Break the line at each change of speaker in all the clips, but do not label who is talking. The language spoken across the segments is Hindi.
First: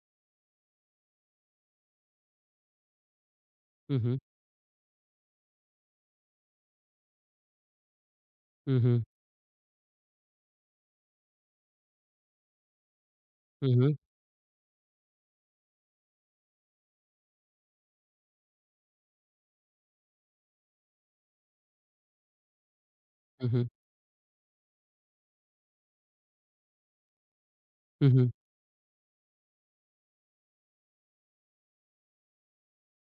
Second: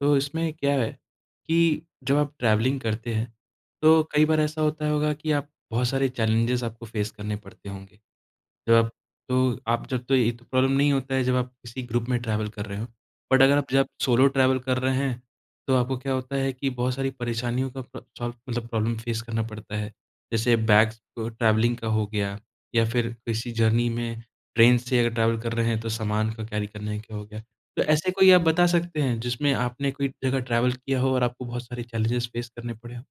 तो इसमें क्या है कि जब आप ट्रैवलिंग करते हैं,
हुँ,
तो
हुँ।
कई बार ऐसा होता होगा कि आप बहुत सारे चैलेंजेस आपको फेस करने पड़ते होंगे। जब
हुँ,
आप
हुँ।
तो आप जब तो ये तो प्रॉब्लम नहीं होता है जब आप किसी ग्रुप में ट्रैवल कर रहे हो। बट अगर आप
हुँ,
जब
हुँ।
सोलो ट्रैवल कर रहे हैं, तो आपको क्या होता है कि बहुत सारी परेशानियों का प्र सॉल्व मतलब प्रॉब्लम फेस करना पड़ता है। जैसे बैग्स को ट्रैवलिंग का हो गया या फिर
हुँ,
किसी
हुँ।
जर्नी में ट्रेन से अगर ट्रैवल कर रहे हैं तो सामान का कैरी करने का हो गया। तो
हुँ,
ऐसे
हुँ।
कोई आप बता सकते हैं जिसमें आपने कोई जगह ट्रैवल किया हो और आपको बहुत सारे चैलेंजेस फेस करने पड़े हों?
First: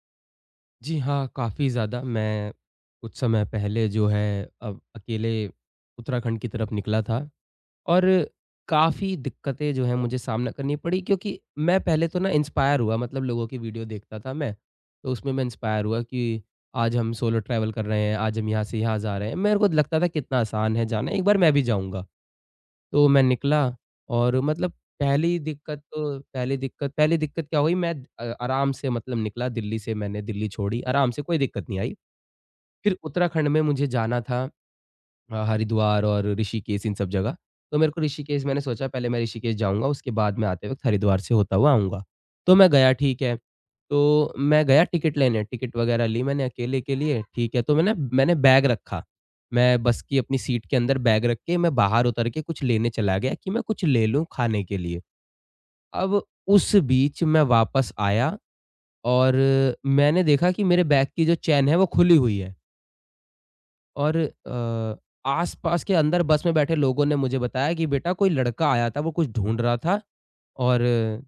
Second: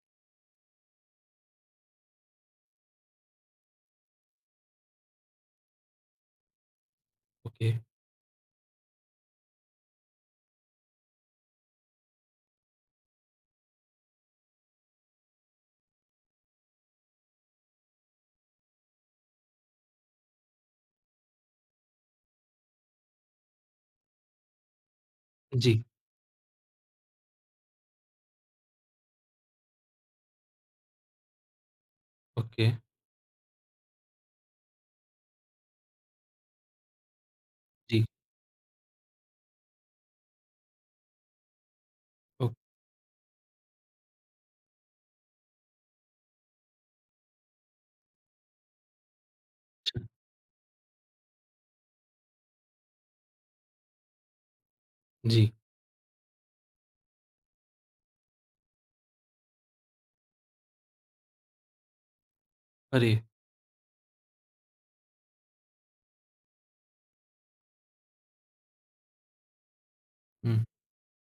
जी हाँ, काफ़ी ज़्यादा। मैं कुछ समय पहले जो है अब अकेले उत्तराखंड की तरफ निकला था
ओके।
और काफ़ी दिक्कतें जो हैं मुझे सामना करनी पड़ी क्योंकि मैं पहले तो ना इंस्पायर हुआ मतलब लोगों की वीडियो देखता था मैं, तो उसमें मैं इंस्पायर हुआ कि आज हम सोलो ट्रैवल कर रहे हैं, आज हम यहाँ से यहाँ जा रहे हैं। मेरे को लगता था कितना आसान है जाना, एक बार मैं भी जाऊँगा। तो मैं निकला और मतलब पहली दिक्कत
जी।
तो पहली दिक्कत क्या हुई आराम से मतलब निकला दिल्ली से मैंने दिल्ली छोड़ी, आराम से कोई दिक्कत नहीं आई।
ओके।
फिर उत्तराखंड में मुझे जाना था। हरिद्वार और ऋषिकेश इन सब जगह। तो मेरे को
जी।
ऋषिकेश मैंने सोचा पहले मैं ऋषिकेश जाऊँगा, उसके बाद मैं आते वक़्त हरिद्वार से होता हुआ आऊँगा।
ओह!
तो मैं गया ठीक है, तो मैं गया टिकट लेने, टिकट वग़ैरह ली मैंने अकेले के लिए ठीक है, तो मैंने मैंने बैग रखा। मैं बस
अच्छा।
की अपनी सीट के अंदर बैग रख के मैं बाहर उतर के कुछ लेने चला गया कि मैं कुछ ले लूँ खाने के लिए।
जी।
अब उस बीच मैं वापस आया और मैंने देखा कि मेरे बैग की जो चेन है वो खुली हुई है।
अरे!
और आस-पास के अंदर बस में बैठे लोगों ने मुझे बताया कि बेटा कोई लड़का आया था, वो कुछ ढूँढ रहा था
हुँ।
और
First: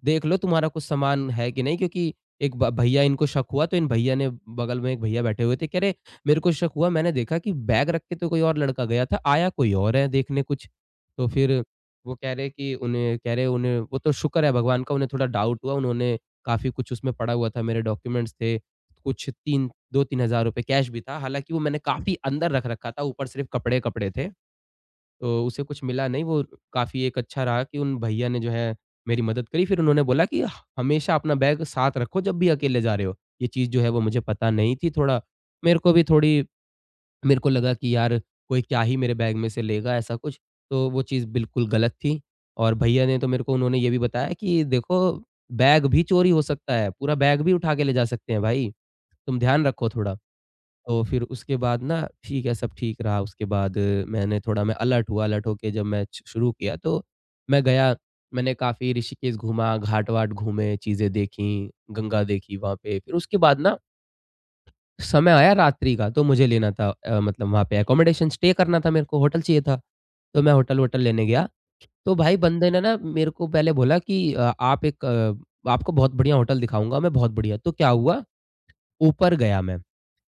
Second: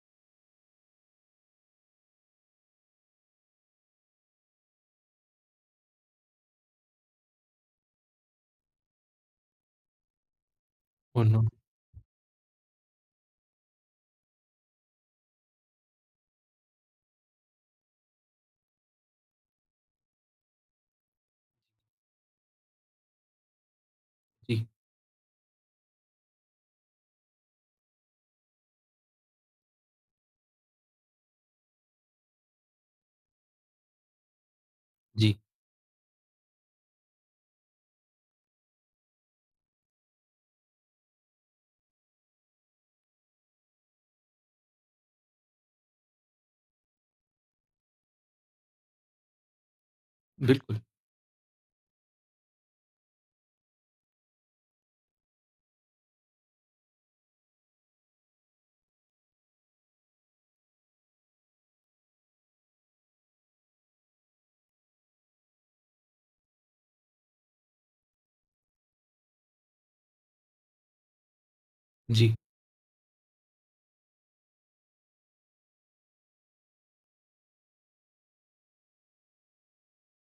देख लो तुम्हारा कुछ सामान है कि नहीं क्योंकि एक ब भैया इनको शक हुआ तो इन भैया ने बगल में एक भैया बैठे हुए थे कह रहे मेरे को शक हुआ मैंने देखा कि बैग रख के तो कोई और लड़का गया था आया कोई और है देखने कुछ
ओह
तो
नो!
फिर वो कह रहे कि उन्हें कह रहे उन्हें वो तो शुक्र है भगवान का उन्हें थोड़ा डाउट हुआ उन्होंने काफ़ी कुछ उसमें पड़ा हुआ था मेरे डॉक्यूमेंट्स थे कुछ 3 2-3 हज़ार रुपए कैश भी था हालाँकि वो मैंने काफ़ी अंदर रख रखा था ऊपर सिर्फ़ कपड़े-कपड़े थे।
जी,
तो उसे कुछ मिला नहीं, वो काफ़ी एक अच्छा रहा कि उन भैया ने जो है मेरी मदद करी। फिर उन्होंने बोला कि हमेशा अपना बैग साथ रखो जब भी अकेले जा रहे हो। ये चीज़ जो है वो मुझे पता नहीं थी थोड़ा
जी,
मेरे को भी थोड़ी मेरे को लगा कि यार कोई क्या ही मेरे बैग में से लेगा ऐसा कुछ, तो वो चीज़ बिल्कुल गलत थी। और भैया ने तो मेरे को उन्होंने ये भी बताया कि देखो बैग भी चोरी हो सकता है, पूरा बैग भी उठा के ले जा सकते हैं भाई। तुम ध्यान रखो थोड़ा।
बिल्कुल,
तो फिर उसके बाद ना ठीक है, सब ठीक रहा उसके बाद मैंने थोड़ा मैं अलर्ट हुआ, अलर्ट होके जब मैं च शुरू किया तो मैं गया, मैंने काफ़ी ऋषिकेश घूमा, घाट-वाट घूमे, चीज़ें देखी, गंगा देखी वहाँ पे। फिर उसके बाद ना समय आया रात्रि का तो मुझे लेना था मतलब वहाँ पे अकोमोडेशन स्टे करना था मेरे को, होटल चाहिए था। तो मैं होटल-वोटल लेने गया, तो
जी,
भाई बंदे ने ना मेरे को पहले बोला कि आपको बहुत बढ़िया होटल दिखाऊँगा मैं, बहुत बढ़िया। तो क्या हुआ, ऊपर गया मैं।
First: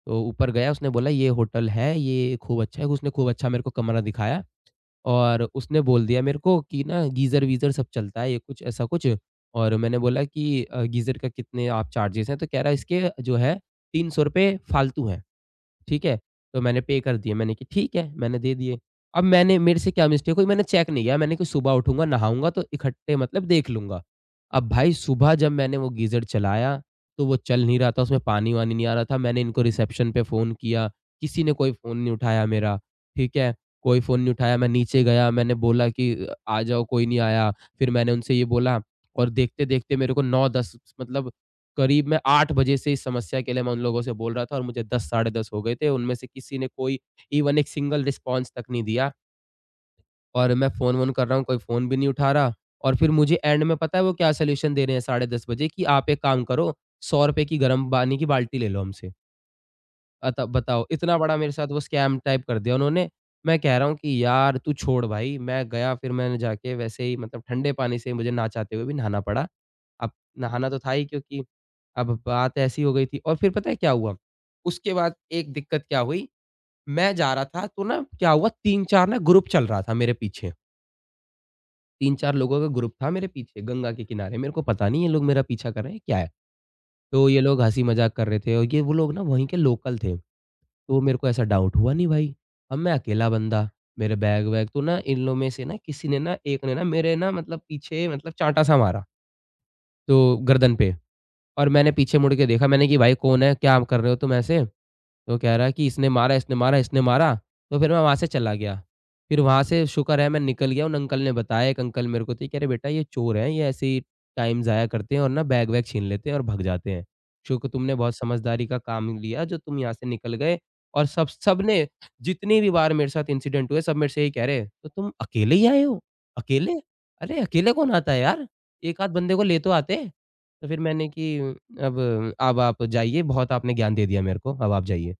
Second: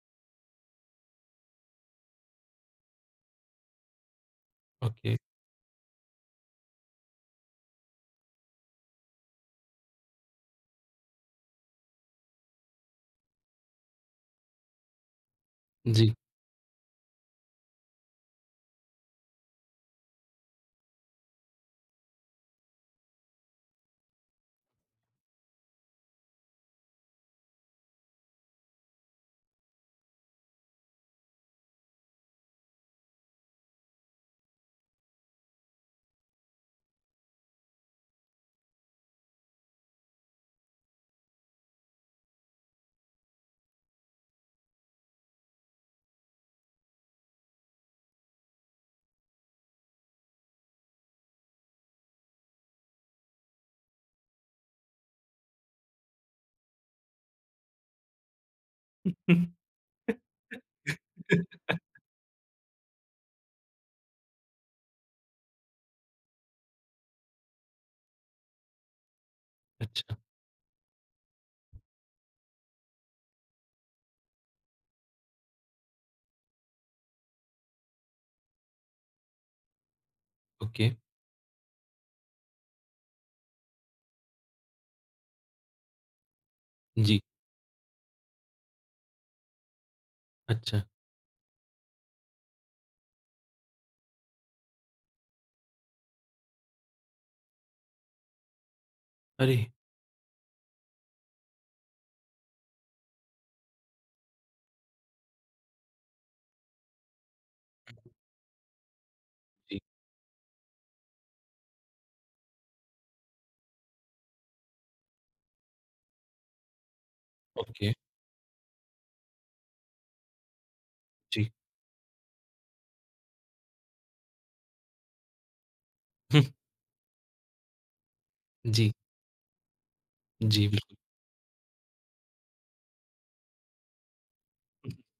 तो ऊपर गया उसने बोला ये होटल है, ये खूब अच्छा है, उसने खूब अच्छा मेरे को कमरा दिखाया
ओके,
और उसने बोल दिया मेरे को कि ना गीज़र-वीज़र सब चलता है, ये कुछ ऐसा कुछ और मैंने बोला कि गीज़र का कितने आप चार्जेज़ हैं? तो कह रहा है इसके जो है ₹300 फालतू हैं। ठीक
जी।
है, तो मैंने पे कर दिए, मैंने कि ठीक है, मैंने दे दिए। अब मैंने मेरे से क्या मिस्टेक हुई मैंने चेक नहीं किया, मैंने कि सुबह उठूँगा, नहाऊँगा तो इकट्ठे मतलब देख लूँगा। अब भाई सुबह जब मैंने वो गीज़र चलाया, तो वो चल नहीं रहा था, उसमें पानी-वानी नहीं आ रहा था, मैंने इनको रिसेप्शन पे फ़ोन किया, किसी ने कोई फ़ोन नहीं उठाया मेरा, ठीक है? कोई फ़ोन नहीं उठाया, मैं नीचे गया, मैंने बोला कि आ जाओ, कोई नहीं आया, फिर मैंने उनसे ये बोला और देखते-देखते मेरे को 9-10 मतलब करीब मैं 8 बजे से इस समस्या के लिए मैं उन लोगों से बोल रहा था और मुझे 10 साढ़े 10 हो गए थे। उनमें से किसी ने कोई इवन एक सिंगल रिस्पॉन्स तक नहीं दिया और मैं फ़ोन-वोन कर रहा हूँ, कोई फ़ोन भी नहीं उठा रहा और फिर मुझे एंड में पता है वो क्या सॉल्यूशन दे रहे हैं साढ़े 10 बजे कि आप एक काम करो, ₹100 की गर्म पानी की बाल्टी ले लो हमसे। अत बताओ इतना बड़ा मेरे साथ वो स्कैम टाइप कर दिया उन्होंने। मैं कह रहा हूँ कि यार तू छोड़ भाई, मैं गया फिर मैंने जाके वैसे ही मतलब ठंडे पानी से मुझे ना चाहते हुए भी नहाना पड़ा। अब
अच्छा,
नहाना तो था ही क्योंकि अब बात ऐसी हो गई थी और फिर पता है क्या हुआ? उसके बाद एक दिक्कत क्या हुई, मैं जा रहा था तो ना क्या हुआ 3-4 ना ग्रुप चल रहा था मेरे पीछे।
ओके,
3-4 लोगों का ग्रुप था मेरे पीछे गंगा के किनारे। मेरे को पता नहीं ये लोग मेरा पीछा कर रहे हैं, क्या है?
जी,
तो ये लोग हँसी मज़ाक कर रहे थे और ये वो लोग ना वहीं के लोकल थे।
अच्छा,
तो मेरे को ऐसा डाउट हुआ नहीं भाई, अब मैं अकेला बंदा, मेरे बैग-वैग तो ना इन लोग में से ना किसी ने ना एक ने ना मेरे ना मतलब पीछे मतलब चाँटा-सा मारा,
अरे!
तो गर्दन पे। और मैंने पीछे मुड़ के देखा मैंने कि भाई कौन है? क्या कर रहे हो तुम ऐसे? तो कह रहा है कि इसने मारा, इसने मारा, इसने मारा। तो फिर मैं वहाँ से चला गया। फिर वहाँ
जी,
से शुक्र है मैं निकल गया उन अंकल ने बताया एक अंकल मेरे को थे कि अरे बेटा ये चोर हैं, ये ऐसे ही टाइम ज़ाया करते हैं और ना बैग वैग छीन लेते हैं और भग जाते हैं। शुक्र
ओके,
तुमने बहुत समझदारी का काम लिया जो तुम यहाँ से निकल गए और सब
जी,
सबने जितनी भी बार मेरे साथ इंसिडेंट हुए सब मेरे से यही कह रहे हैं, "तो तुम अकेले ही आए हो? अकेले? अरे अकेले कौन आता है यार?
जी,
1 आध बंदे को ले तो आते।"
जी,
तो फिर
बिल्कुल,
मैंने कि अब आप जाइए, बहुत आपने ज्ञान दे दिया मेरे को, अब आप जाइए।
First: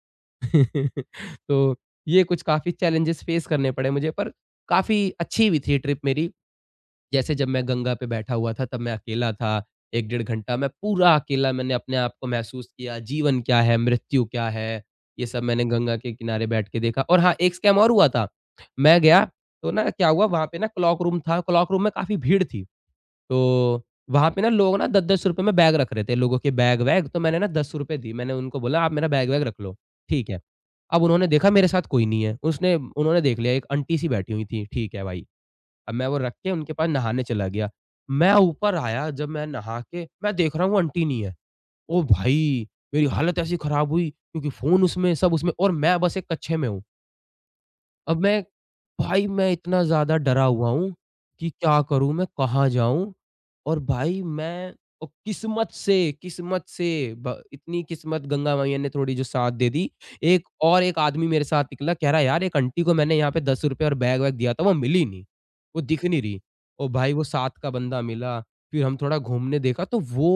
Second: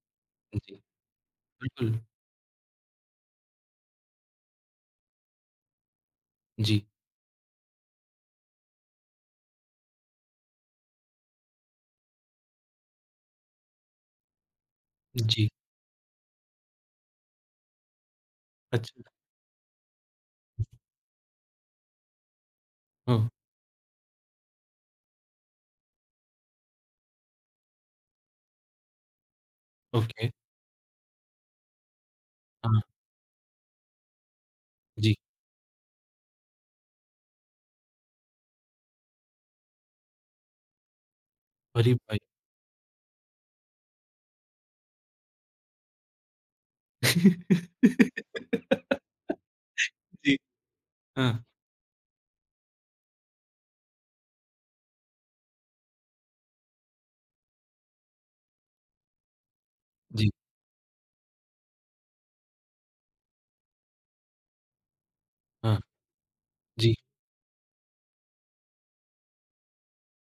जी,
तो
बिल्कुल,
ये कुछ काफ़ी चैलेंजेस फेस करने पड़े मुझे पर काफ़ी अच्छी भी थी ट्रिप मेरी।
जी,
जैसे जब मैं गंगा पे बैठा हुआ था, तब मैं अकेला था, 1 डेढ़ घंटा मैं पूरा अकेला मैंने अपने आप को महसूस किया, जीवन क्या है, मृत्यु क्या है, ये सब
जी,
मैंने गंगा के किनारे बैठ के देखा। और हाँ, एक स्कैम और हुआ था, मैं
अच्छा,
गया तो ना क्या हुआ वहाँ पे ना क्लॉक रूम था, क्लॉक रूम में काफ़ी भीड़ थी।
हाँ,
तो वहाँ पे ना लोग ना 10-10 रुपए में बैग रख रहे थे, लोगों के बैग-वैग तो मैंने ना ₹10 दी। मैंने उनको बोला आप मेरा बैग-वैग रख लो, ठीक
ओके,
है। अब उन्होंने देखा मेरे साथ कोई नहीं है, उसने
हाँ,
उन्होंने देख लिया एक आंटी सी बैठी हुई थी, ठीक है
जी,
भाई। अब मैं वो रख के उनके पास नहाने चला गया। मैं ऊपर आया जब मैं नहा के मैं देख रहा हूँ वो आंटी नहीं है।
अरे
ओ
भाई!
भाई! मेरी हालत ऐसी खराब हुई क्योंकि फ़ोन उसमें, सब उसमें और मैं बस एक कच्छे में हूँ। अब मैं भाई मैं इतना ज़्यादा
जी,
डरा हुआ हूँ
हाँ,
कि क्या करूँ मैं, कहाँ जाऊँ? और भाई, मैं ओ किस्मत से ब इतनी किस्मत गंगा मैया ने थोड़ी जो साथ दे दी।
जी,
एक और एक आदमी मेरे साथ निकला, कह रहा है, "यार, एक आंटी को मैंने यहाँ पे ₹10 और बैग-वैग दिया था, वो मिली नहीं,
हाँ,
वो दिख नहीं रही।" ओ
जी,
भाई, वो साथ का बंदा मिला। फिर हम थोड़ा घूमने देखा तो वो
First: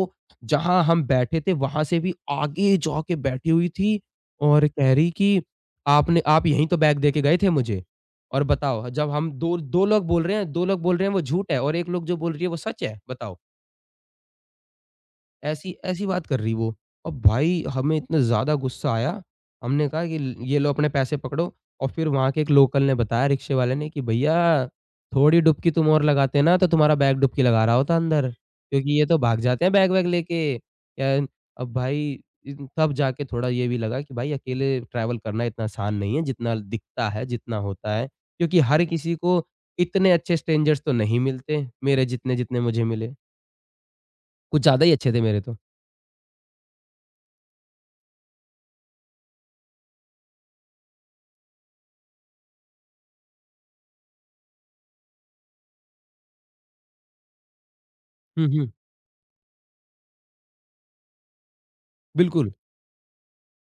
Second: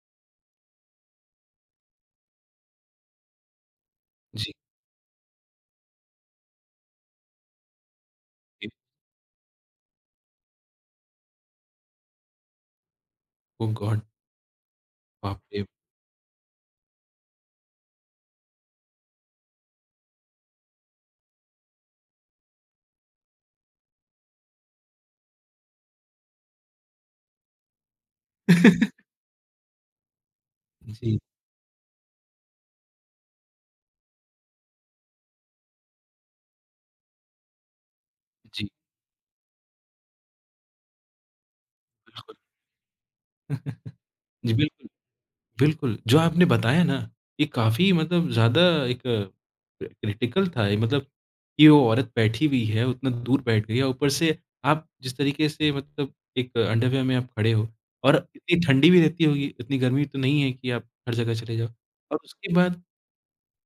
जहाँ हम बैठे थे, वहाँ से भी आगे जाके बैठी हुई थी
जी,
और कह रही कि, "आपने आप यहीं तो बैग दे के गए थे मुझे। और
जी,
बताओ, जब हम 2 2 लोग बोल रहे हैं, 2 लोग बोल रहे हैं वो झूठ है और 1 लोग जो बोल रही है वो सच है, बताओ।"
Oh God! बाप रे!
ऐसी ऐसी बात कर रही वो। और भाई, हमें इतना ज़्यादा गुस्सा आया, हमने कहा कि ल ये लो, अपने पैसे पकड़ो। और फिर वहाँ के एक लोकल ने बताया, रिक्शे वाले ने, कि भैया, थोड़ी डुबकी तुम और लगाते ना तो तुम्हारा बैग डुबकी लगा रहा होता अंदर, क्योंकि ये तो भाग जाते हैं बैग वैग लेके।
जी,
एन अब भाई, इन तब जाके थोड़ा ये भी लगा कि भाई, अकेले ट्रैवल करना इतना आसान नहीं है जितना दिखता है, जितना होता है। क्योंकि
जी,
हर किसी को इतने अच्छे स्ट्रेंजर्स तो नहीं मिलते, मेरे
बिल्कुल,
जितने-जितने मुझे मिले।
जी,
कुछ ज़्यादा
बिल्कुल।
ही अच्छे थे मेरे तो।
बिल्कुल, जो आपने बताया ना, ये काफ़ी मतलब ज़्यादा एक क्रिटिकल था ये मतलब कि वो औरत बैठी हुई है, उतना दूर बैठ गई है, ऊपर से आप जिस तरीके से मतलब एक अंडरवियर में आप खड़े हो और
हुँ,
इतनी
हुँ।
ठंडी भी रहती होगी, इतनी गर्मी तो नहीं है कि आप हर जगह चले जाओ और
बिल्कुल।
उसके बाद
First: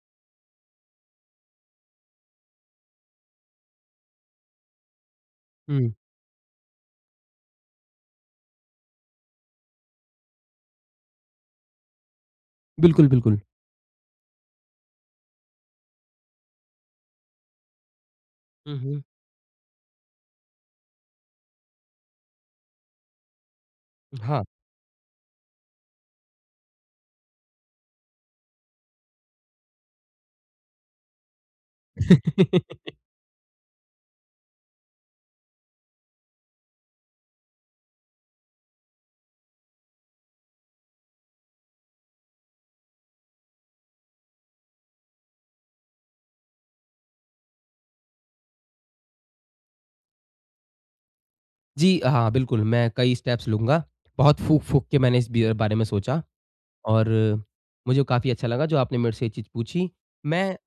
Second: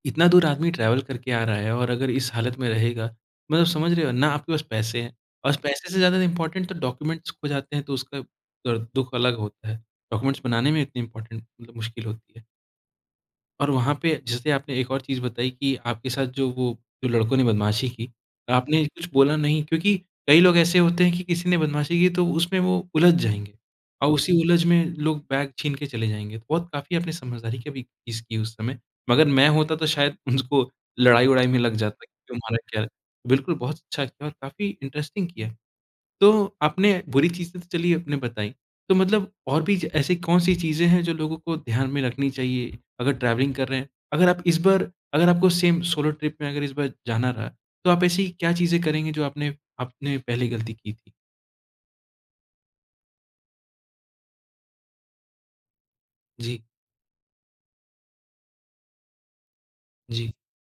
इतना दूर आदमी ट्रैवल करके आ रहा है और अगर इस हालत में रहेगा, मतलब समझ रहे हो ना आपके पास पैसे हैं और पैसे
हुँ।
से ज़्यादा इम्पोर्टेंट तो डॉक्यूमेंट्स खो जाते हैं, तो उसका दर्द दुःख अलग होता है। डॉक्यूमेंट्स बनाने में इतनी इम्पोर्टेंट मतलब मुश्किल होती है।
बिल्कुल, बिल्कुल।
और वहाँ पे जैसे आपने एक और चीज़ बताई कि आपके साथ जो वो जो लड़कों ने बदमाशी की, तो
हुँ,
आपने
हुँ।
कुछ बोला नहीं क्योंकि कई लोग ऐसे होते हैं कि किसी ने बदमाशी की तो उसमें वो उलझ जाएँगे और उसी
हाँ।
उलझ में लोग बैग छीन के चले जाएँगे। तो बहुत काफ़ी आपने समझदारी की भी चीज़ की उस समय। मगर मैं होता तो शायद उनको लड़ाई-वड़ाई में लग जाता कि तुम्हारा क्या बिल्कुल बहुत अच्छा किया और काफ़ी इंटरेस्टिंग किया। तो आपने बुरी चीज़ें तो चलिए आपने बताई, तो मतलब और भी ज ऐसी कौन-सी चीज़ें हैं जो लोगों को ध्यान में रखनी चाहिए अगर ट्रैवलिंग कर रहे हैं? अगर आप इस बार अगर आपको सेम सोलो ट्रिप में अगर इस बार जाना रहा, तो आप ऐसी क्या चीज़ें करेंगे जो आपने आपने पहले गलती की थी?
जी, हाँ, बिल्कुल, मैं कई स्टेप्स लूँगा। बहुत फूँक-फूँक के मैंने इस बियर बारे में सोचा।
जी।
और मुझे काफ़ी अच्छा लगा जो आपने मेरे से ये चीज़ पूछी।
जी,
मैं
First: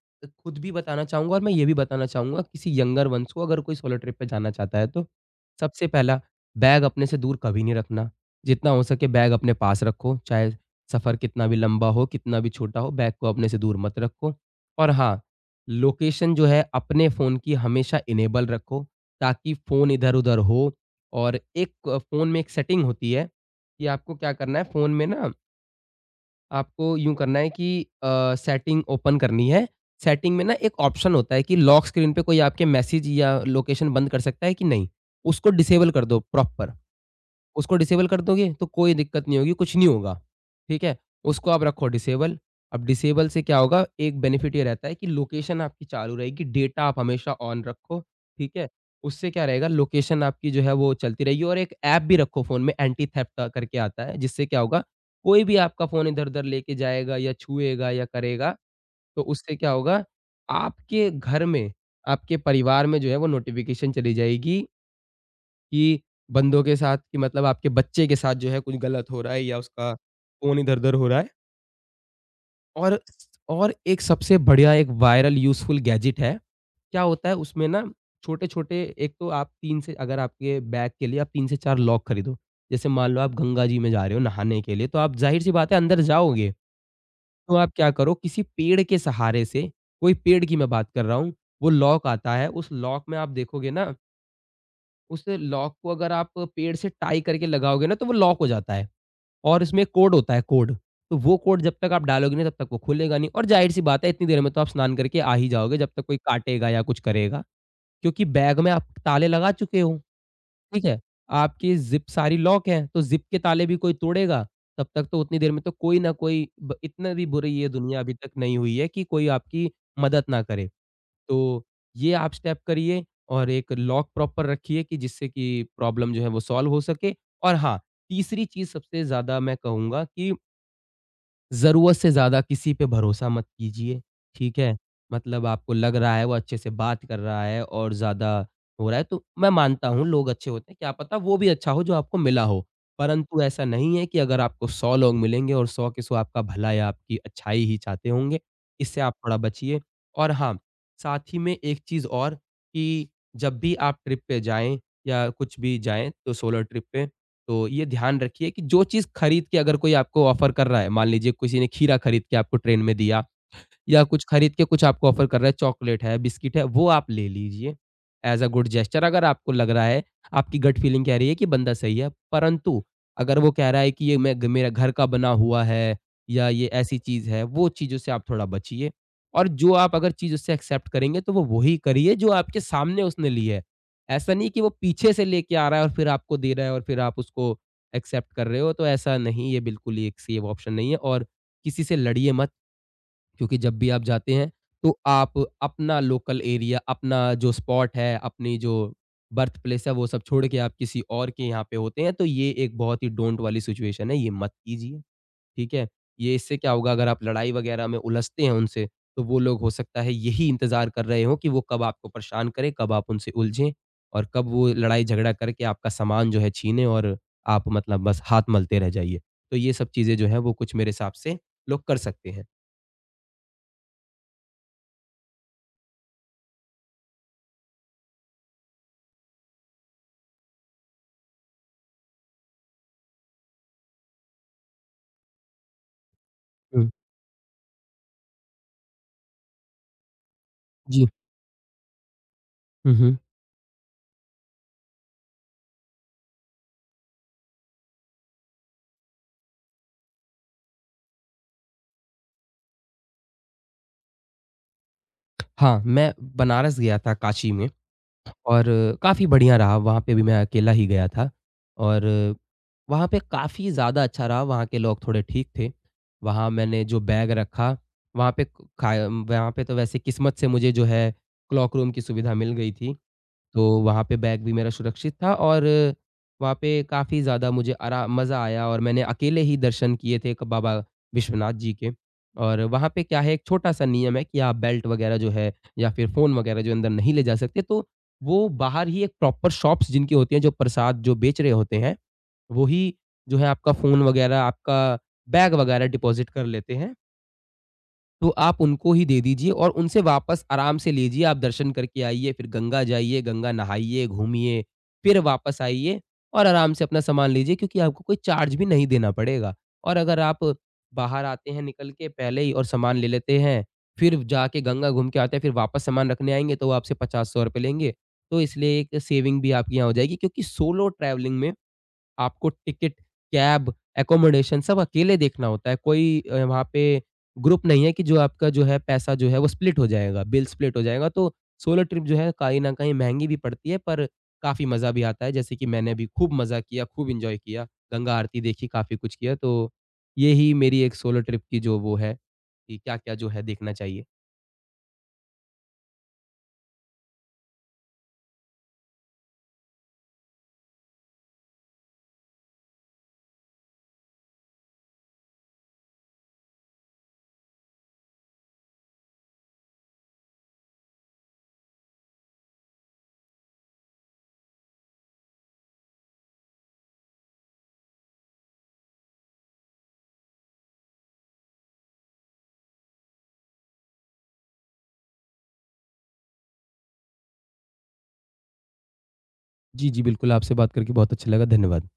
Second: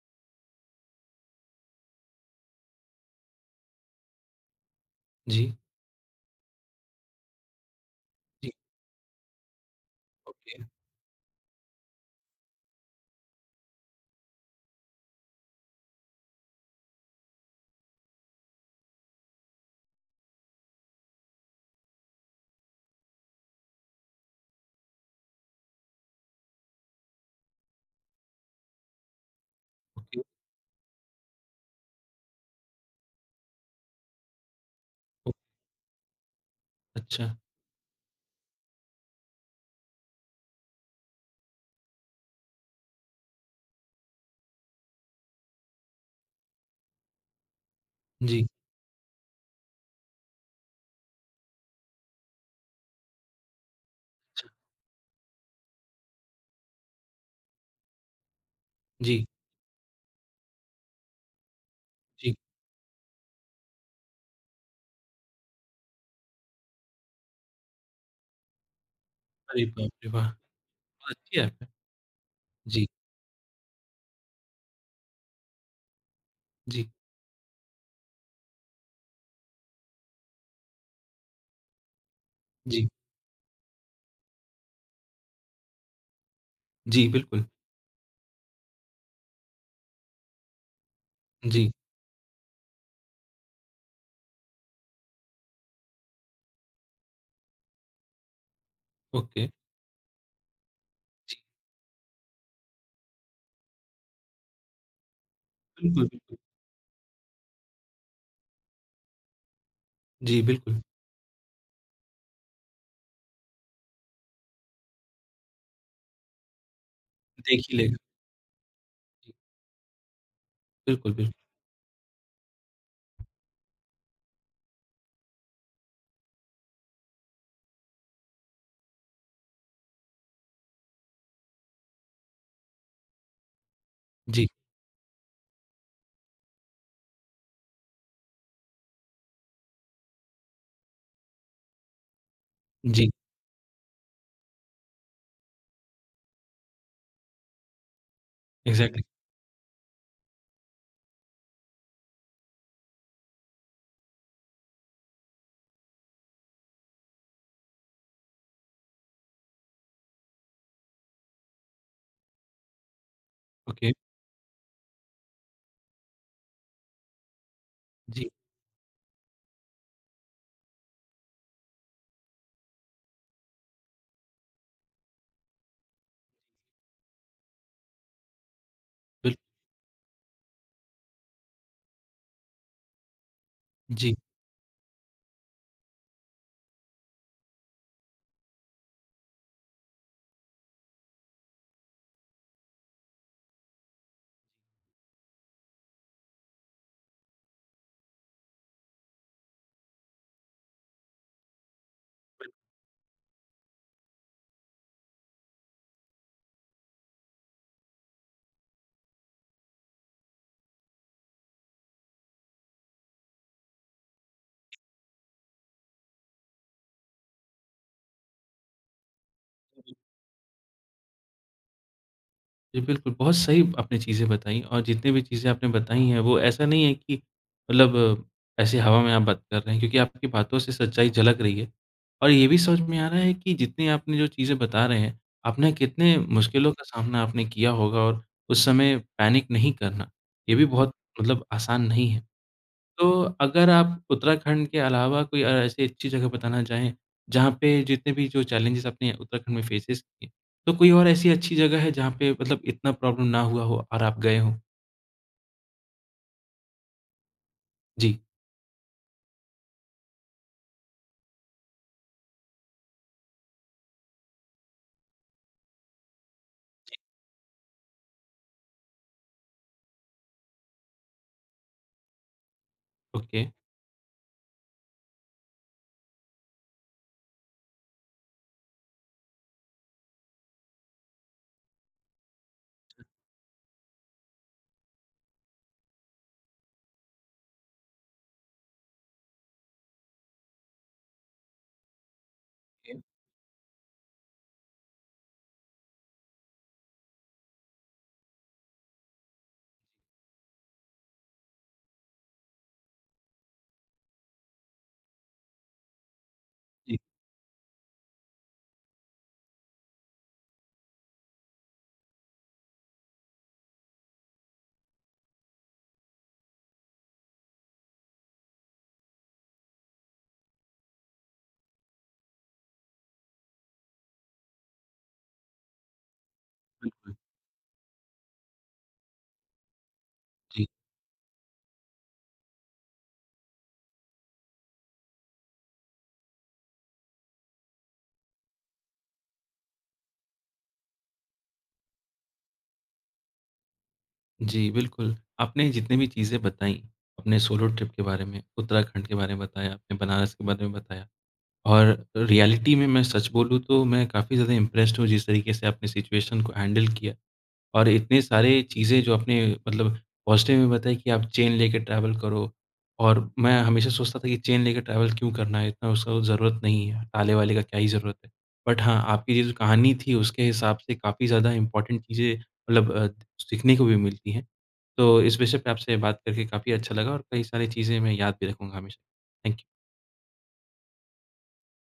खुद भी बताना चाहूँगा और मैं ये भी बताना चाहूँगा किसी यंगर वन्स को, अगर कोई सोलो ट्रिप पे जाना चाहता है तो,
जी,
सबसे पहला, बैग अपने से दूर कभी नहीं रखना।
जी।
जितना हो सके बैग अपने पास रखो, चाहे
ओके,
सफ़र कितना भी लंबा हो, कितना भी छोटा हो, बैग को अपने से दूर मत रखो। और हाँ, लोकेशन जो है अपने फ़ोन की हमेशा इनेबल रखो, ताकि फ़ोन इधर-उधर हो। और एक फ़ोन में एक सेटिंग होती है कि आपको क्या करना है फ़ोन में ना, आपको यूँ करना है कि सेटिंग ओपन करनी है।
ओके,
सेटिंग में ना एक ऑप्शन होता है कि लॉक स्क्रीन पे कोई आपके मैसेज या लोकेशन बंद कर सकता है कि नहीं,
ओ
उसको डिसेबल कर दो प्रॉपर।
अच्छा।
उसको डिसेबल कर दोगे तो कोई दिक्कत नहीं होगी, कुछ नहीं होगा, ठीक है? उसको आप रखो डिसेबल। अब डिसेबल से क्या होगा, एक बेनिफिट ये रहता है कि लोकेशन आपकी चालू रहेगी। डेटा आप हमेशा ऑन रखो,
जी,
ठीक है? उससे क्या रहेगा, लोकेशन आपकी जो है वो चलती रहेगी। और एक ऐप भी रखो फ़ोन में, एंटी थेफ्ट का करके आता है, जिससे
अच्छा।
क्या होगा, कोई भी आपका फ़ोन इधर-उधर लेके जाएगा या छुएगा या करेगा, तो
जी,
उससे क्या होगा, आपके घर में,
जी।
आपके परिवार में जो है वो नोटिफ़िकेशन चली जाएगी कि बंदों के साथ, कि मतलब आपके बच्चे के साथ जो है कुछ गलत हो रहा है या
अरे बाप
उसका
रे वाह!
फ़ोन इधर-उधर हो
बहुत
रहा है।
अच्छी ऐप है। जी,
और और एक सबसे बढ़िया, एक वायरल यूज़फुल गैजेट है।
जी,
क्या होता है उसमें ना, छोटे-छोटे, एक तो आप 3 से, अगर आपके बैग के लिए आप 3 से 4 लॉक खरीदो।
जी,
जैसे मान लो आप गंगा जी में जा रहे हो नहाने के लिए, तो आप ज़ाहिर-सी बात है अंदर जाओगे।
जी, बिल्कुल।
तो आप क्या करो, किसी पेड़ के सहारे से, कोई पेड़ की मैं बात कर रहा हूँ, वो
जी।
लॉक आता है, उस लॉक में आप देखोगे ना, उस लॉक को अगर आप पेड़ से टाई करके लगाओगे ना, तो वो लॉक हो जाता है।
ओके।
और इसमें कोड होता है, कोड। तो
जी,
वो कोड जब तक आप डालोगे ना, तब तक वो खुलेगा नहीं। और ज़ाहिर-सी बात है इतनी देर में तो आप स्नान करके आ ही जाओगे, जब तक
बिल्कुल,
कोई
बिल्कुल।
काटेगा या कुछ करेगा। क्योंकि बैग में आप ताले लगा चुके हो,
जी, बिल्कुल।
ठीक है? आपकी ज़िप सारी लॉक है, तो ज़िप के ताले भी कोई तोड़ेगा, तब तक तो, उतनी देर में तो, कोई ना कोई, ब इतना भी बुरी
देख
ये
ही लेगा।
दुनिया अभी तक नहीं हुई है कि कोई आपकी मदद ना करे।
बिल्कुल, बिल्कुल।
तो ये आप स्टेप करिए और एक लॉक प्रॉपर रखिए कि जिससे कि प्रॉब्लम जो है वो सॉल्व हो सके। और हाँ, तीसरी चीज़ सबसे ज़्यादा मैं कहूँगा कि ज़रूरत से ज़्यादा किसी पे भरोसा मत कीजिए,
जी,
ठीक है? मतलब आपको लग रहा है वो अच्छे से बात कर रहा है और ज़्यादा हो रहा है, तो मैं मानता हूँ लोग अच्छे होते हैं, क्या पता वो भी अच्छा हो जो आपको मिला हो।
जी,
परंतु ऐसा नहीं है कि अगर आपको 100 लोग मिलेंगे और 100 के 100 आपका भला या आपकी अच्छाई ही चाहते होंगे, इससे
एग्ज़ैक्टली।
आप थोड़ा बचिए। और हाँ, साथ ही में एक चीज़ और, कि जब भी आप ट्रिप पे जाएँ या कुछ भी जाएँ, तो सोलो ट्रिप पे तो ये ध्यान रखिए कि जो चीज़ खरीद के अगर कोई आपको ऑफ़र कर रहा है, मान लीजिए किसी ने खीरा खरीद के आपको ट्रेन में दिया,
ओके,
या कुछ खरीद के कुछ आपको ऑफ़र कर रहा है, चॉकलेट है, बिस्किट है, वो आप ले लीजिए
जी,
एज़ अ गुड जेस्चर, अगर आपको लग रहा है, आपकी गट फीलिंग कह रही है कि बंदा सही है। परंतु अगर वो कह रहा है कि ये मैं ग मेरा घर का बना हुआ है या ये ऐसी चीज़ है, वो चीज़ों से आप थोड़ा बचिए।
बिल
और जो आप अगर चीज़ उससे एक्सेप्ट करेंगे, तो वो वही करिए जो आपके सामने उसने ली है।
जी,
ऐसा नहीं कि वो पीछे से लेके आ रहा है और फिर आपको दे रहा है और फिर आप उसको एक्सेप्ट कर रहे हो, तो ऐसा नहीं, ये बिल्कुल ही एक सेफ ऑप्शन नहीं है। और किसी से लड़िए मत। क्योंकि जब भी आप जाते हैं, तो आप अपना लोकल एरिया, अपना जो स्पॉट है, अपनी जो बर्थ प्लेस है, वो सब छोड़ के आप किसी और के यहाँ पे होते हैं, तो ये एक बहुत ही डोंट वाली सिचुएशन है, ये मत कीजिए, ठीक है? ये इससे क्या होगा, अगर आप लड़ाई वगैरह में उलझते हैं उनसे, तो वो लोग हो सकता है यही इंतज़ार कर रहे हों कि वो कब आपको परेशान करें, कब आप उनसे उलझें और कब वो लड़ाई झगड़ा करके आपका सामान जो है छीनें और आप मतलब बस हाथ मलते रह जाइए। तो ये सब चीज़ें जो हैं, वो कुछ मेरे हिसाब से लोग कर सकते हैं।
जी, बिल्कुल, बहुत सही आपने चीज़ें बताई और जितनी भी चीज़ें आपने बताई हैं, वो ऐसा नहीं है कि मतलब ऐसे हवा में आप बात कर रहे हैं क्योंकि आपकी बातों से सच्चाई झलक रही है। और ये भी समझ में आ रहा है कि जितनी आपने जो चीज़ें बता रहे हैं, आपने कितने मुश्किलों का
हुँ।
सामना आपने किया होगा और उस समय पैनिक नहीं करना, ये भी बहुत
जी।
मतलब आसान नहीं है।
हुँ,
तो
हुँ।
अगर आप उत्तराखंड के अलावा कोई ऐसी अच्छी जगह बताना चाहें, जहाँ पे जितने भी जो चैलेंजेज़ आपने उत्तराखंड में फेसेस किए, तो कोई और ऐसी अच्छी जगह है जहाँ पे मतलब इतना प्रॉब्लम ना हुआ हो और आप गए हों?
हाँ, मैं बनारस गया था, काशी में।
जी,
और काफ़ी बढ़िया रहा, वहाँ पे भी मैं अकेला ही गया था और वहाँ पे काफ़ी ज़्यादा अच्छा रहा, वहाँ के लोग थोड़े ठीक थे। वहाँ मैंने जो बैग रखा, वहाँ पे क खाया वहाँ पे, तो वैसे किस्मत से मुझे जो है क्लॉक रूम की सुविधा मिल गई थी।
ओके,
तो वहाँ पे बैग भी मेरा सुरक्षित था और वहाँ पे काफ़ी ज़्यादा मुझे आरा मज़ा आया और मैंने अकेले ही दर्शन किए थे क बाबा विश्वनाथ जी के। और वहाँ पे क्या है, एक छोटा-सा नियम है कि आप बेल्ट वग़ैरह जो है या फिर फ़ोन वग़ैरह जो अंदर नहीं ले जा सकते, तो वो बाहर ही एक प्रॉपर शॉप्स जिनकी होती हैं, जो प्रसाद जो बेच रहे होते हैं, वो
ओके,
ही जो है आपका फ़ोन वग़ैरह, आपका बैग वग़ैरह डिपॉज़िट कर लेते हैं। तो आप उनको ही दे दीजिए और उनसे वापस आराम से लीजिए, आप दर्शन करके आइए, फिर गंगा जाइए, गंगा नहाइए, घूमिए, फिर वापस आइए और आराम से
जी,
अपना सामान लीजिए, क्योंकि आपको कोई चार्ज भी नहीं देना पड़ेगा। और अगर आप बाहर आते हैं निकल के पहले ही और सामान ले लेते हैं, फिर जाके गंगा घूम के आते हैं, फिर वापस सामान रखने आएँगे, तो वो आपसे ₹50-100 लेंगे। तो इसलिए एक सेविंग भी आपकी यहाँ हो जाएगी, क्योंकि सोलो ट्रैवलिंग में आपको टिकट, कैब, अकोमोडेशन सब अकेले देखना होता है। कोई वहाँ पे
बिल्कुल,
ग्रुप नहीं है कि जो आपका जो है पैसा जो है वो स्प्लिट हो जाएगा, बिल
जी।
स्प्लिट हो जाएगा। तो सोलो ट्रिप जो है कहीं न कहीं महँगी भी पड़ती है, पर काफ़ी मज़ा भी आता है। जैसे कि मैंने भी खूब मज़ा किया, खूब एन्जॉय किया, गंगा आरती देखी, काफ़ी कुछ किया। तो यही मेरी एक सोलो ट्रिप की जो वो है कि क्या-क्या जो है देखना चाहिए।
जी, बिल्कुल, आपने जितनी भी चीज़ें बताई, अपने सोलो ट्रिप के बारे में, उत्तराखंड के बारे में बताया, आपने बनारस के बारे में बताया और रियलिटी में मैं सच बोलूँ तो मैं काफ़ी ज़्यादा इम्प्रेस्ड हूँ जिस तरीके से आपने सिचुएशन को हैंडल किया। और इतने सारे चीज़ें जो आपने मतलब पॉज़िटिव में बताई कि आप चेन लेके ट्रैवल करो और मैं हमेशा सोचता था कि चेन लेके ट्रैवल क्यों करना है, इतना उसका तो ज़रूरत नहीं है, ताले-वाले का क्या ही ज़रूरत है। बट हाँ, आपकी ये जो कहानी थी उसके हिसाब से काफ़ी ज़्यादा इम्पोर्टेंट चीज़ें मतलब सीखने को भी मिलती हैं। तो इस विषय पे आपसे बात करके काफ़ी अच्छा लगा और कई सारी चीज़ें मैं याद भी रखूँगा हमेशा। Thank you.
जी, जी बिल्कुल, आपसे बात करके बहुत अच्छा लगा। धन्यवाद।